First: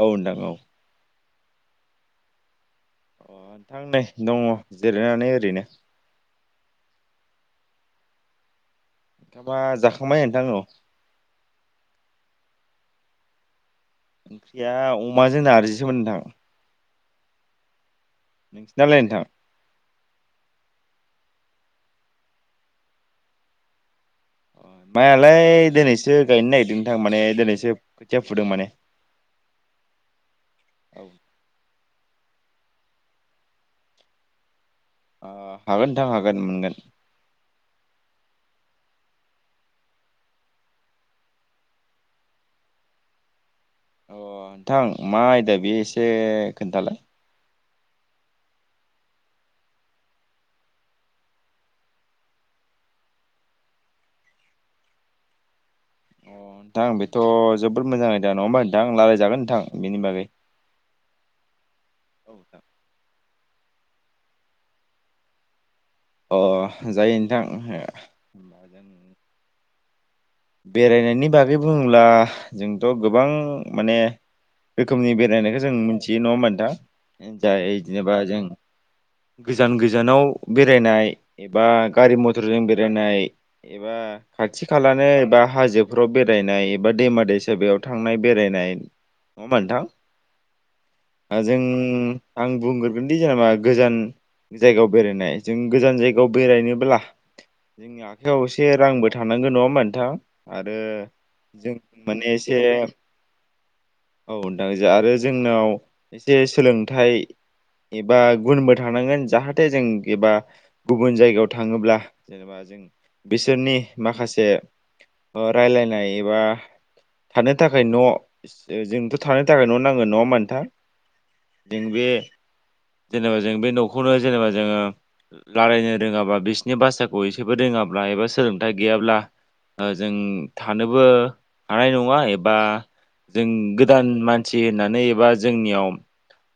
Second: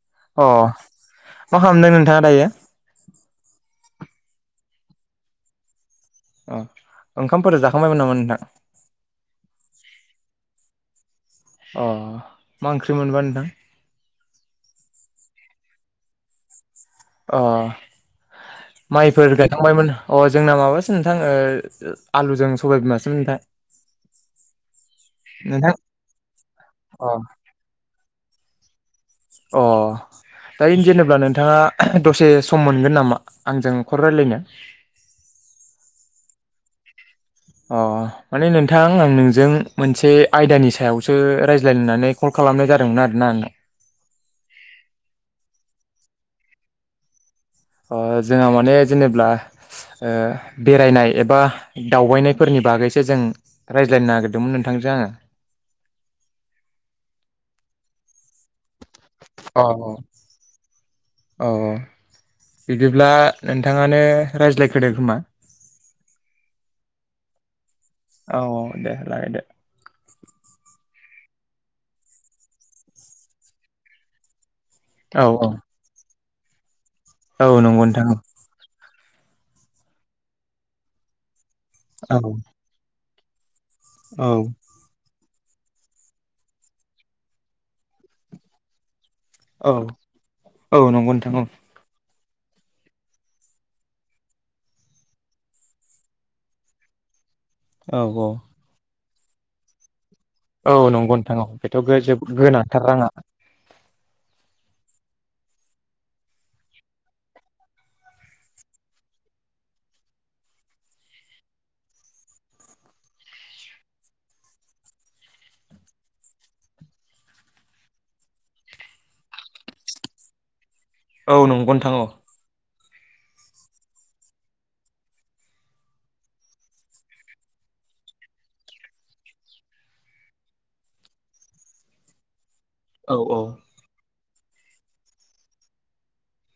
औ नोंथां औ अह मा खालामदों नोंथाङा दायो। अ नोंथां नै दङ जिरायनानै ओरैनो अ ओंखामफोरा जाखांबायमोन नामा नोंथां? ओंखामा जाखांबाय नोंथां औ। अह मा ओंख्रि मोनबा नोंथां। ओंख्रिया अमाजों नारजिसोमोन नोंथां। अह नोंसिनालाय नोंथां माइफोर गायखांबायमोन अह जोंना माबा नोंथां ओ आलुजों सबाइ बिमासो नोंथां मायालाय नोंथां दिनैसो गायनो नागिरदों नोंथां अ माने दिनैसो खोथिया फुदों माने अ दायो औ जेनेबा ओ नोंथाङा दसे सम मोनगोन नामा आंजों खर रायलायनो हागोन नोंथां हागोन मोनगोन। अह माने नोंथां आं नोंजों मोनसे आयदानि सायावसो रायज्लायनो होननानै कल खालाम खालामनाय जादोंमोन आरोना। अ नोंथां मा आयदा बे एसे खोन्थालाय जोंहा माने जेनेब्ला बेरायनाय एबा दावबायनायफोरनि बागैसो जों रायज्लायनो नागिरदोंमोन नोंथां। [unintelligible] अ नोंथांं बेथ' जोबोद मोजां दा नङा होमबा? नोंथां रायलायजागोन नोंथां अ बेनि बागै औ बिदिब्ला नोंथाङानो रायज्लायग्रोदो खोमा अह जायो नोंथां। औ होमबा औ दे जों रायलायदो बेरायनायनि बागै बुङोब्ला जोंथ' गोबां माने रोखोमनि औ बेरायनायखौ औ जों मिथियो नङा होमबा नोंथां औ जाय नंगौ नोंथां जेनेबा जों गोजान गोजानाव बेरायनाय एबा गारि औ। मथरजों बेरायनाय एबा औ खाथि खालानो बा हाजोफ्राव बेरायनाय एबा दैमा दैसायाव थांनाय बेरायनाय नङा होमबा औ औ नंगौ नोंथां नोंथां औ। जों आं बुंग्रोगोनदि जेनेबा गोजान जायगायाव बेरायनाय जों गोजान जायगायाव बेरायनोब्ला औ जोंनि औ आखायाव एसे रांबो थानांगोन नङा होमबा नोंथां? आरो औ नंगौ नोंथां औ जों बेथ' माने एसे गोनांथार राङा। औ नोंथां ज आरो जोंनाव एसे सोलोंथाइ एबा गुनबो थानांगोन जाहाथे जों एबा गुबुन जायगायाव थाङोब्ला जेनेबा जों बिसोरनि माखासे रायलायनाय एबा थानो थाखाय न' जोंथ' थानो थाखाय न' नांगोन नङा होमबा नोंथां औ नंगौ‌ जों नोंथां औ बे जेनेबा जों बे न'खौनो जेनेबा जोङो रायलायनो रोङाबा बिसोरनि भासाखौ एसेबो रोङाब्ला बा सोलोंथाइ गैयाब्ला जों थानोबो हानाय नङा एबा औ औ जों गोदान मान सि होननानै एबा जोंनियाव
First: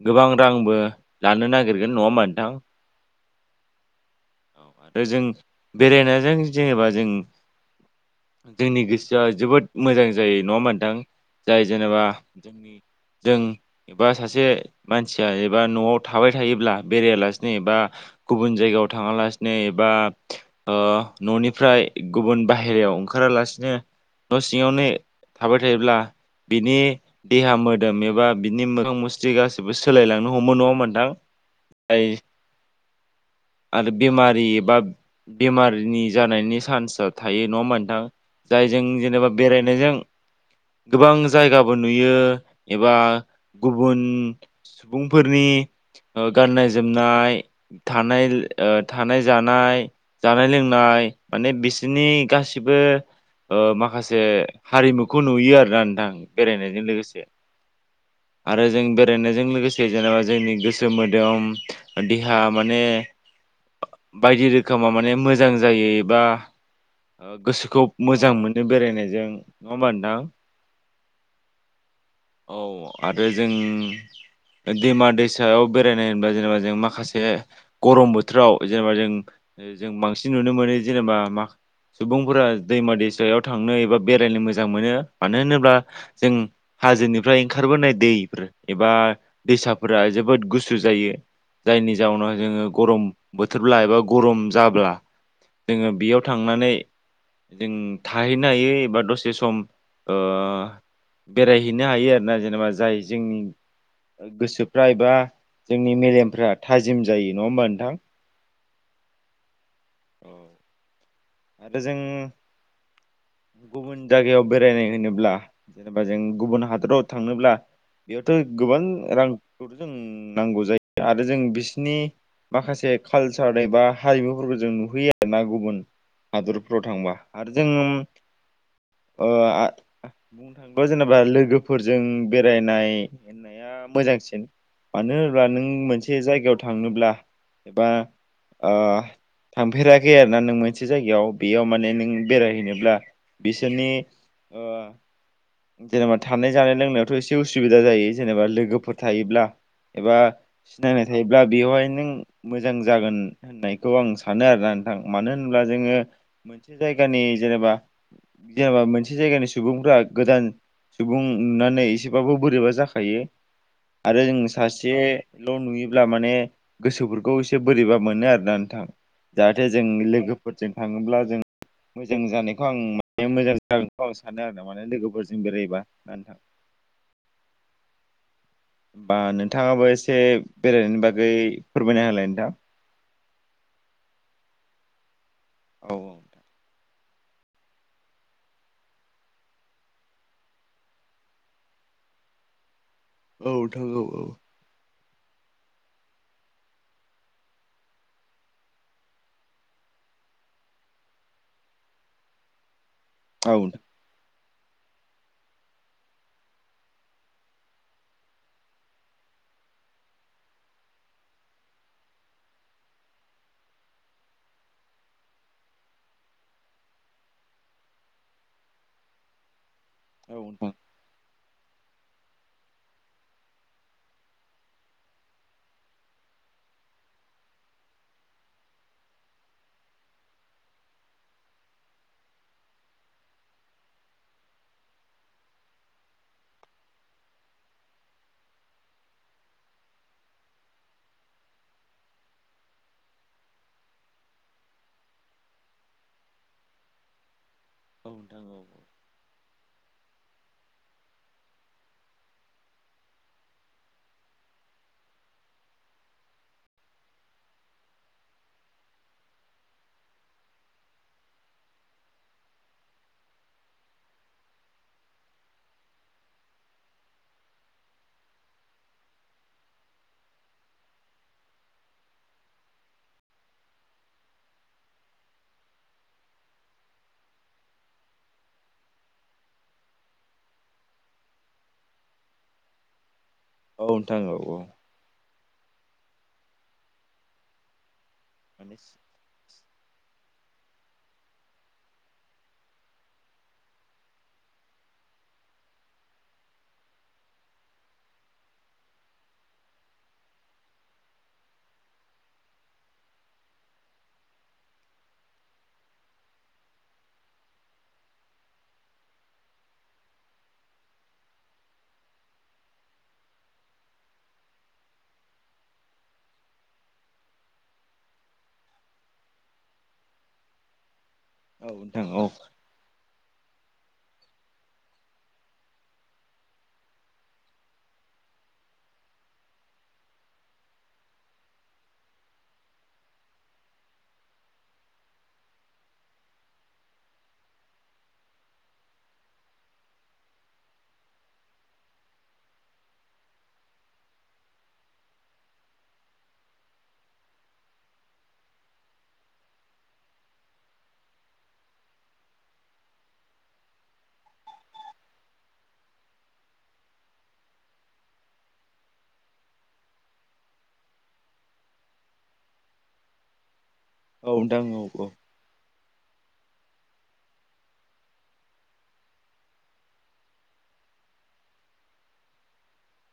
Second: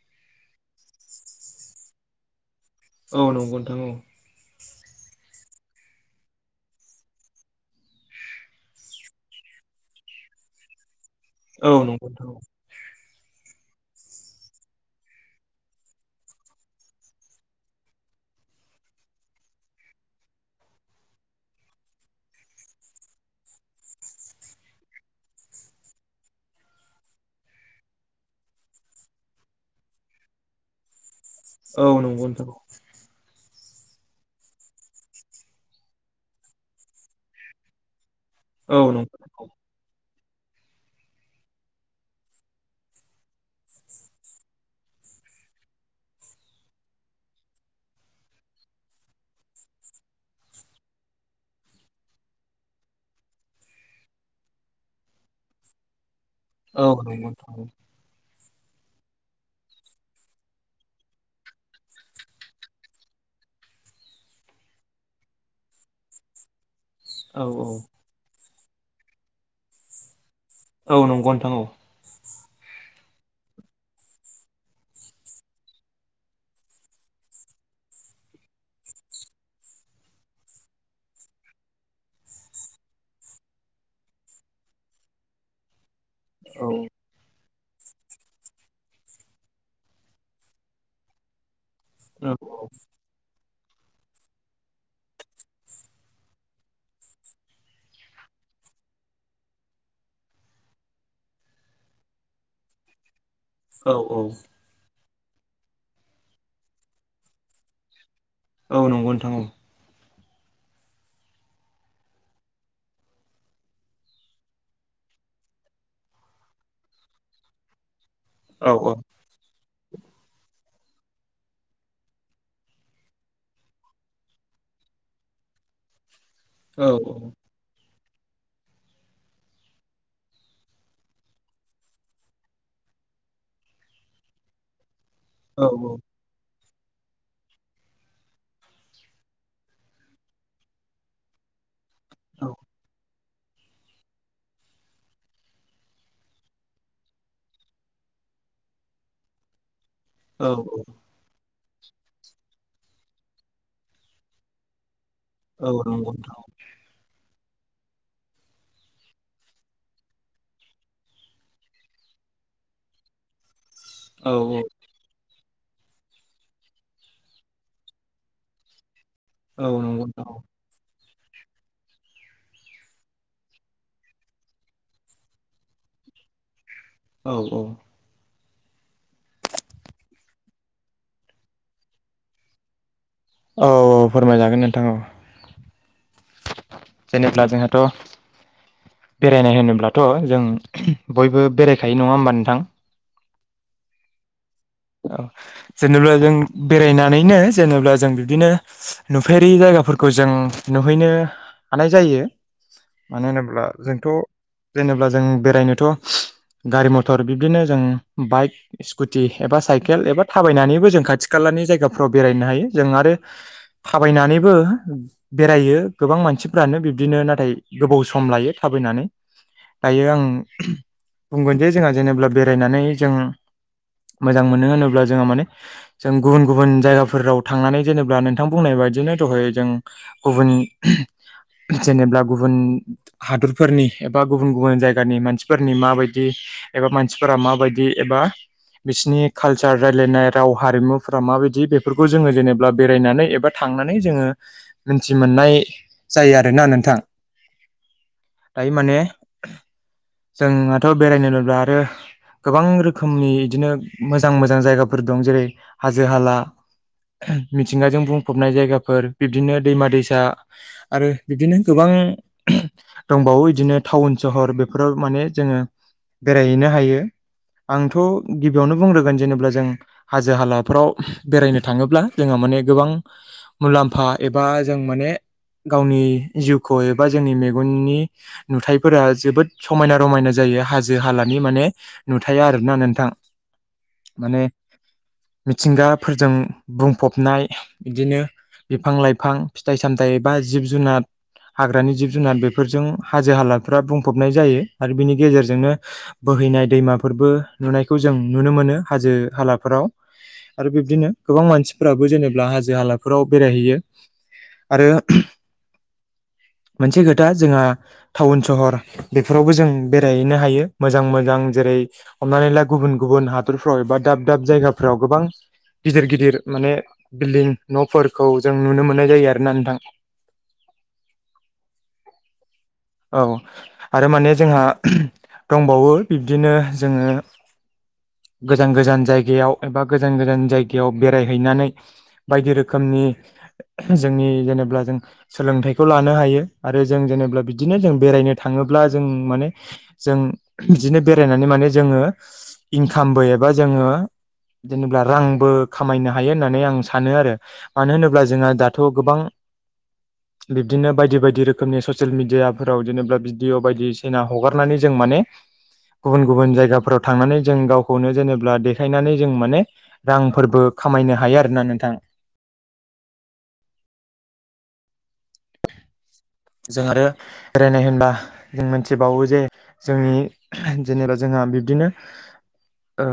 गोबां रांबो लानो नागिरगोन नङा होमबा नोंथां औ नंगौ नोंथां औ आरो जों बेरायनायजों जेनेबा जों जोंनि गोसोआ जोबोद मोजां जायो नङा होमबा नोंथां जाय औ जेनेबा नंगौ नोंथां जोंनि जों एबा सासे मानसिया एबा न'आव थाबाय थायोब्ला बेरायालासनो एबा गुबुन जायगायाव थाङा ला बेनो एबा ओ न'निफ्राय गुबुन बाहेरायाव ओंखारालासिनो न' सिङावनो थाबाय थायोब्ला बिनि देहा मोदोम एबा बिनि मोदोम मोखां मुस्रि गाैबो सोलायलांनो हमो नङा होमबा नोंथां औ जाय नंगौ नोंथां आरो बेमारि एबा बेमारिनि जानायनि चान्सआ थायो नङा होमबा नोंथां औ जायजों नंगौ जेनेबा नोंथां बेरायनायजों गोबां जायगाबो नुयो एबा गुबुन सुबुंफोरनि गाननाय जोमनाय थानाय ओ थानाय जानाय जानाय लोंनाय माने बिसोरनि गासिबो ओ माखासे हारिमुखौ नुयो आरोना नोंथां बेरायनायजों औ लोगोसे नंगौ नोंथां औ आरो जों बेरायनायजों लोगोसे जेनेबा जोंनि गोसो मोदोम देहा माने बायदि रोखोमा माने मोजां जायो एबा औ गोसोखौ मोजां मोनो बेरायनायजों नङा होमबा नोंथां औ नंगौ नोंथां औ औ आरो जों दैमा दैसायाव बेरायनाय होनबा जेनेबा जों माखासे गरम बोथोराव जेनेबा जों जों बांसिन नुनो मोनो जेनेबा मा सुबुंफोरा दैमा दैसायाव थांनो एबा बेरायनो मोजां मोनो मानो होनोब्ला जों औ हाजोनिफ्राय ओंखारबोनाय दैफोर एबा दैसाफोरा जोबोद गुसु जायो। जायनि जाउनाव औ औ जोङो गरम बोथोरब्ला एबा गरम जाब्ला जोङो बेयाव थांनानै जों थाहैनो हायै एबा दसे सम ओ बेरायहैनो हायो आरोना जेनेबा जाय जोंनि औ औ गोसोफ्रा एबा जोंनि मेलेमफ्रा थाजिम जायो नङा होमबा नोंथां औ नंगौ नोंथां औ आरो जों गुबुन जायगायाव बेरायनाय होनोब्ला जेनेबा जों गुबुन हादराव थांनोब्ला बेयावथ' गोबां औ रांफोरखौथ' जों नांगौ जायो आरो जों बिसिनि माखासे कालसार एबा हारिमुफोरखौ जों नुहैयो आरोना गुबुन हादरफोराव औ थांबा आरो जों [inaudible] अ आ बुंनो थाङोबा जेनेबा लोगोफोरजों बेरायनाय होननाय मोजांसिन मानो होनब्ला नों औ मोनसे जायगायाव थांनोब्ला एबा आ थांफेराखै आरोना नों मोनसे जायगायाव बेयाव माने बेरायहैनोब्ला बिसोरनि आ जेनेबा थानाय जानाय लोंनायावथ' एसे उसुबिदा जायो जेनेबा लोगोफोर थायोब्ला एबा औ सिनायनाय थायोब्ला बेवहाय नों मोजां जागोन होननायखौ आं सानो आरोना मानो होनोब्ला औ जोङो नंगौ नोंथां मोनसे जायगानि जेनेबा जेनेबा मोनसे जायगानि सुबुंफ्रा गोदान सुबुं नुनानै एसेबाबो बोरैबा जाखायो। आरो औ जों सासे ल' नुयोब्ला माने गोसोफोरखौ एसे बोरैबा मोनो आरोना नोंथां जाहाथे औ जों नंगौ नोंथां औ लोगोफोरजों थाङोब्ला मोजां जानायखौ आं माने मोजां जागोनखौ आं सानो आरो माने लोगोफोरजों बेरायबा ना नोंथां? औ औ होमबा नोंथाङाबो एसे बेरायनायनि बागै फोरमायना होलाय नोंथां। औ औ फोरमायजागोन नोंथां औ औ औ जेनेब्ला जोंहाथ' बेरायनाय होनोब्लाथ' जों बयबो बेरायखायो नङा होमबा नोंथां? औ थांगौ औ औ जेनेबा जों बेरायनानैनो जेनेब्ला जों बिदिनो नुफेरि जागोन। फोरखौ जों नुहैनो हानाय जायो मानो औ होनोब्ला जोंथ' जेनेबा जों बेरायनोथ' गारि मथर बिब्दिनो जों बाइक स्कुटि एबा साइकेल एबा थाबायनानैबो जों खाथि खालानि जायगाफ्राव बेरायनो हायो जों आरो थाबायनानै बो बेरायो गोबां मानसिफ्रानो बिब्दिनो नाथाय गोबाव सम लायो थाबायनानै दायो आं नोंथां औ बुंगोन जे जोंहा जेनेबा बेरायनानै जों मोजां मोनो होनोब्ला जोहा माने जों गुबुन गुबुन जायगाफोराव थांनानै जेनेबा नोंथां बुंनाय बायदि दिनो दहाय जों गुबुन जेनेबब्ला गुबुन हादरफोरनि एबा गुबुन गुबुन जायगानि मानसिफोरनि माबायदि एबा मानसिफोरा माबायदि एबा बिसिनि कालसार रायलायनाय राव हारिमुफोरा माबायदि बेफोरखौ जोङो जेनेबा बेरायनानै एबा थांनानै नानै जोङो मिथि मोननाय जायो आरोना नोंथां। नोंथां औ दायो माने जोंहाथ' बेरायनो मोनब्ला आरो गोबां रोखोमनि बिदिनो मोजां मोजां जायगाफोर दं जेरै हाजो हाला मिथिंगाजों बुंफबनाय जायगाफोर बिब्दिनो दैमा दैसा आरो बिबदिनो गोबां दंबावो बिदिनो टाउन सहर बेफोराव माने जोङो बेरायहैनो हायो आंथ' गिबियावनो बुंग्रोगोन जेनेबा जों हाजो हालाफ्राव बेरायनो थाङोब्ला जोंहा माने गोबां मुलाम्फा एबा जों माने गावनि जिउखौ एबा जोंनि मेगननि नुथाइफोरा जोबोद समायना रमायना जायो। हाजो हालानि माने नुथाया आरोना नोंथां। औ नोंथां औ माने औ मिथिंगाफोरजों बुंफबनाय बिदिनो माने बिफां लाइफां फिथाइ सामथाइ बा जिब जुनार हाग्रानि जिब जुनार बेफोरजों हाजो हालाफ्रा बुंफबनाय जायो आरो बिनि गेजेरजोंनो बोहैनाय दैमाफोरबो नुनायखौ जों नुनो मोनो हाजो हालाफोराव आरो बिब्दिनो गोबां मानसिफोराबो जेनेब्ला हाजो हालाफोराव बेरायहैयो। आरो मोनसे खोथा जोंहा टाउन सहर बेफोरावबो जों बेरायहैनो हायो मोजां मोजां जेरै हमनानै ला गुबुन गुबुन हादरफ्राव एबा दाब दाब जायगाफ्राव गोबां गिदिर गिदिर माने बिल्डिं न'फोरखौ जों नुनो मोननाय जायो आरोना नोंथां। [unintelligible] औ नोंथां औ औ आरो माने जोंहा दंबावो बिबदिनो जोङो [unintelligible] गोजान गोजान जायगायाव एबा गोजान गोजान जायगायाव बेरायहैनानै बायदि रोखोमनि जोंनि जेनेबा जों सोलोंथाइखौ लानो हायो आरो जों जेनेबा बिदिनो जों बेरायनो नो थाङोब्ला जों माने जों बिदिनो बेरायनानै माने जोङो इनकामबो एबा जोङो जेनेब्ला रांबो खामायनो हायो होननानै आं सानो आरो मानो होनोब्ला जोंहा दाथ' गोबां [inaudible] बिब्दिनो बायदि बायदि रोखोमनि ससियेल मेडियाफोराव जेनेबा भिडिअ बायदिसिना हगारनानै जों माने गुबुन गुबुन जायगाफोराव थांनानै जों गावखौनो जेनेबा देखायनानै जों माने रांफोरबो खामायनो हायो आरोना नोंथां [inaudible] औ नोंथां औ औ [inaudible] जों आरो बेरायनाय होनबा जों मोनथिबावो जे जोंनि जेनेबा जोंहा बिदिनो ओ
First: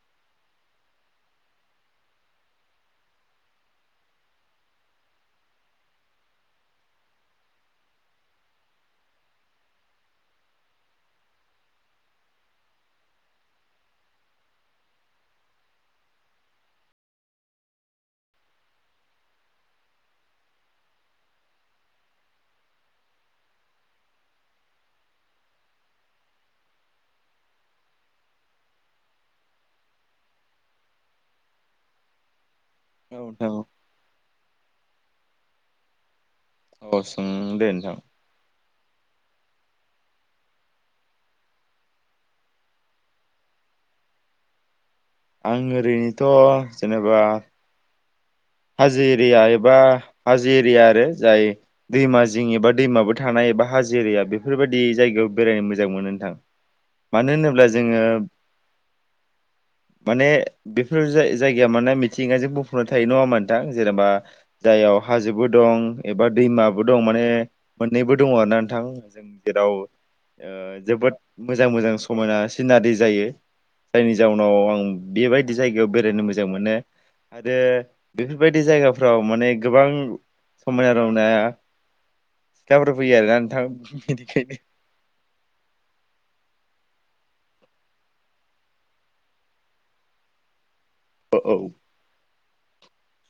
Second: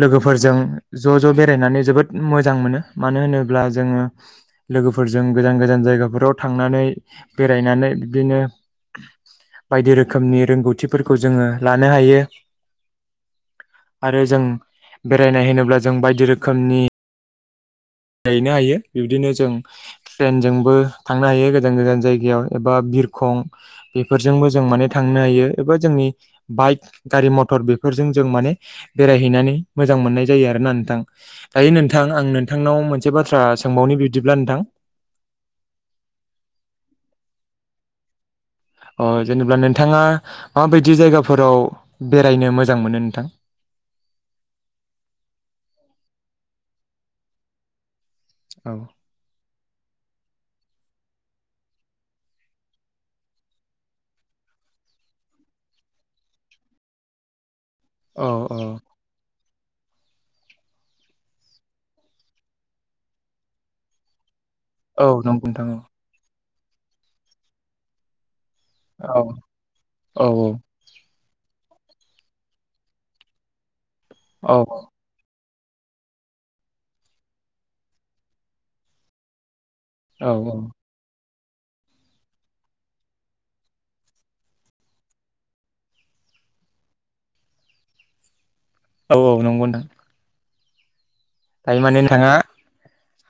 लोगोफोरजों ज' ज' बेरायनानै जोबोद मोजां मोनो मानो होनोब्ला जोङो लोगोफोरजों गोजान गोजान जायगाफोराव थांनानै बेरायनानै बिदिनो बायदि रोखोमनि रोंगौथिफोरखौ जोङो लानो हायो आरो जों बेरायनाय होनोब्ला जों बायदि रोखोमनि नायनो हायो बिबदिनो जों ट्रेनजोंबो थांनो हायो गोजान गोजान जायगायाव एबा बिरखं बेफोरजोंबो जों मान थांनो हायो एबा जोंनि बाइक गारि मथर बेफोर जों जों माने बेराय हैनानै मोजां मोननाय जायो आरोना नोंथां दायो नोंथां आं नोंथांनाव आं मोनसे औ बाथ्रा नोंथां सोंबावनि बिदिब्ला नोंथां औ सों दे नोंथां अ जेनेबा नोंथाङा माबायदि जायगाफोराव बेरायनो मोजां मोनो नोंथां [inaudible] आं ओरैनोथ' जेनेबा औ हाजो एरिया एबा हाजो जो एरिया आरो जाय दैमा जिं एबा दैमाबो थानाय एबा हाजो एरिया बेफोरबायदि जायगायाव बे बेरायनो मोजां मोनो नोंथां मानो होनोब्ला जोङो औ औ माने बेफोर जाय जायगाया माने मिथिंगाजों बुंफुंबना थायो नङा होमबा नों नोंथां जेनेबा जायआव औ नंगौ हाजोबो नोंथां औ दं एबा दैमाबो दं माने मोननैबो दङ आरो ना नोंथां जों औ जेराव औ ओ जोबोद मोजां मोजां समायना सिनारि जायो जायनि जाउनाव औ आं बेबाय जायगायाव बेरायनो मोजां मोनो आरो बेफोरबायदि जायगाफ्राव माने गोबां औ औ समायना रमायना सिख्लाफोर फैयो आरोना नोंथां बेनिखायनो [inaudible] औ औ नंगौ नोंथां औ औ दायो माने नोंथाङा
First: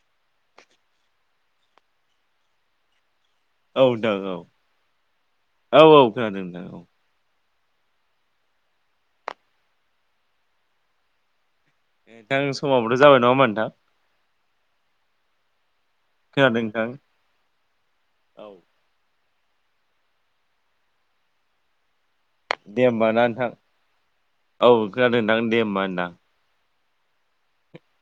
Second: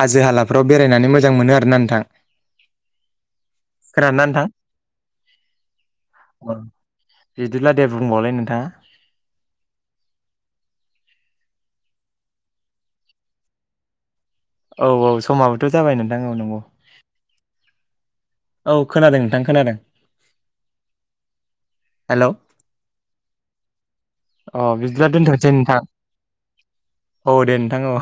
हाजो हालाफ्राव बेरायनानै मोजां मोनो आरो ना नोंथां औ नोंथां औ औ औ खोनादों नोंथां औ बिदिब्ला दे बुंबावलाय नोंथाङा ए नोंथां समाबोथ' जाबाय नङा होमबा नोंथां औ औ समाबोथ' जाबाय नोंथां औ नंगौ खोनादों नोंथां औ खोनादों नोंथां खोनादों हेलौ दे होमबा ना नोंथां अ औ बिदिब्ला खोनादों दोनथ'सै दे नोंथां। होमबा औ दे नोंथां औ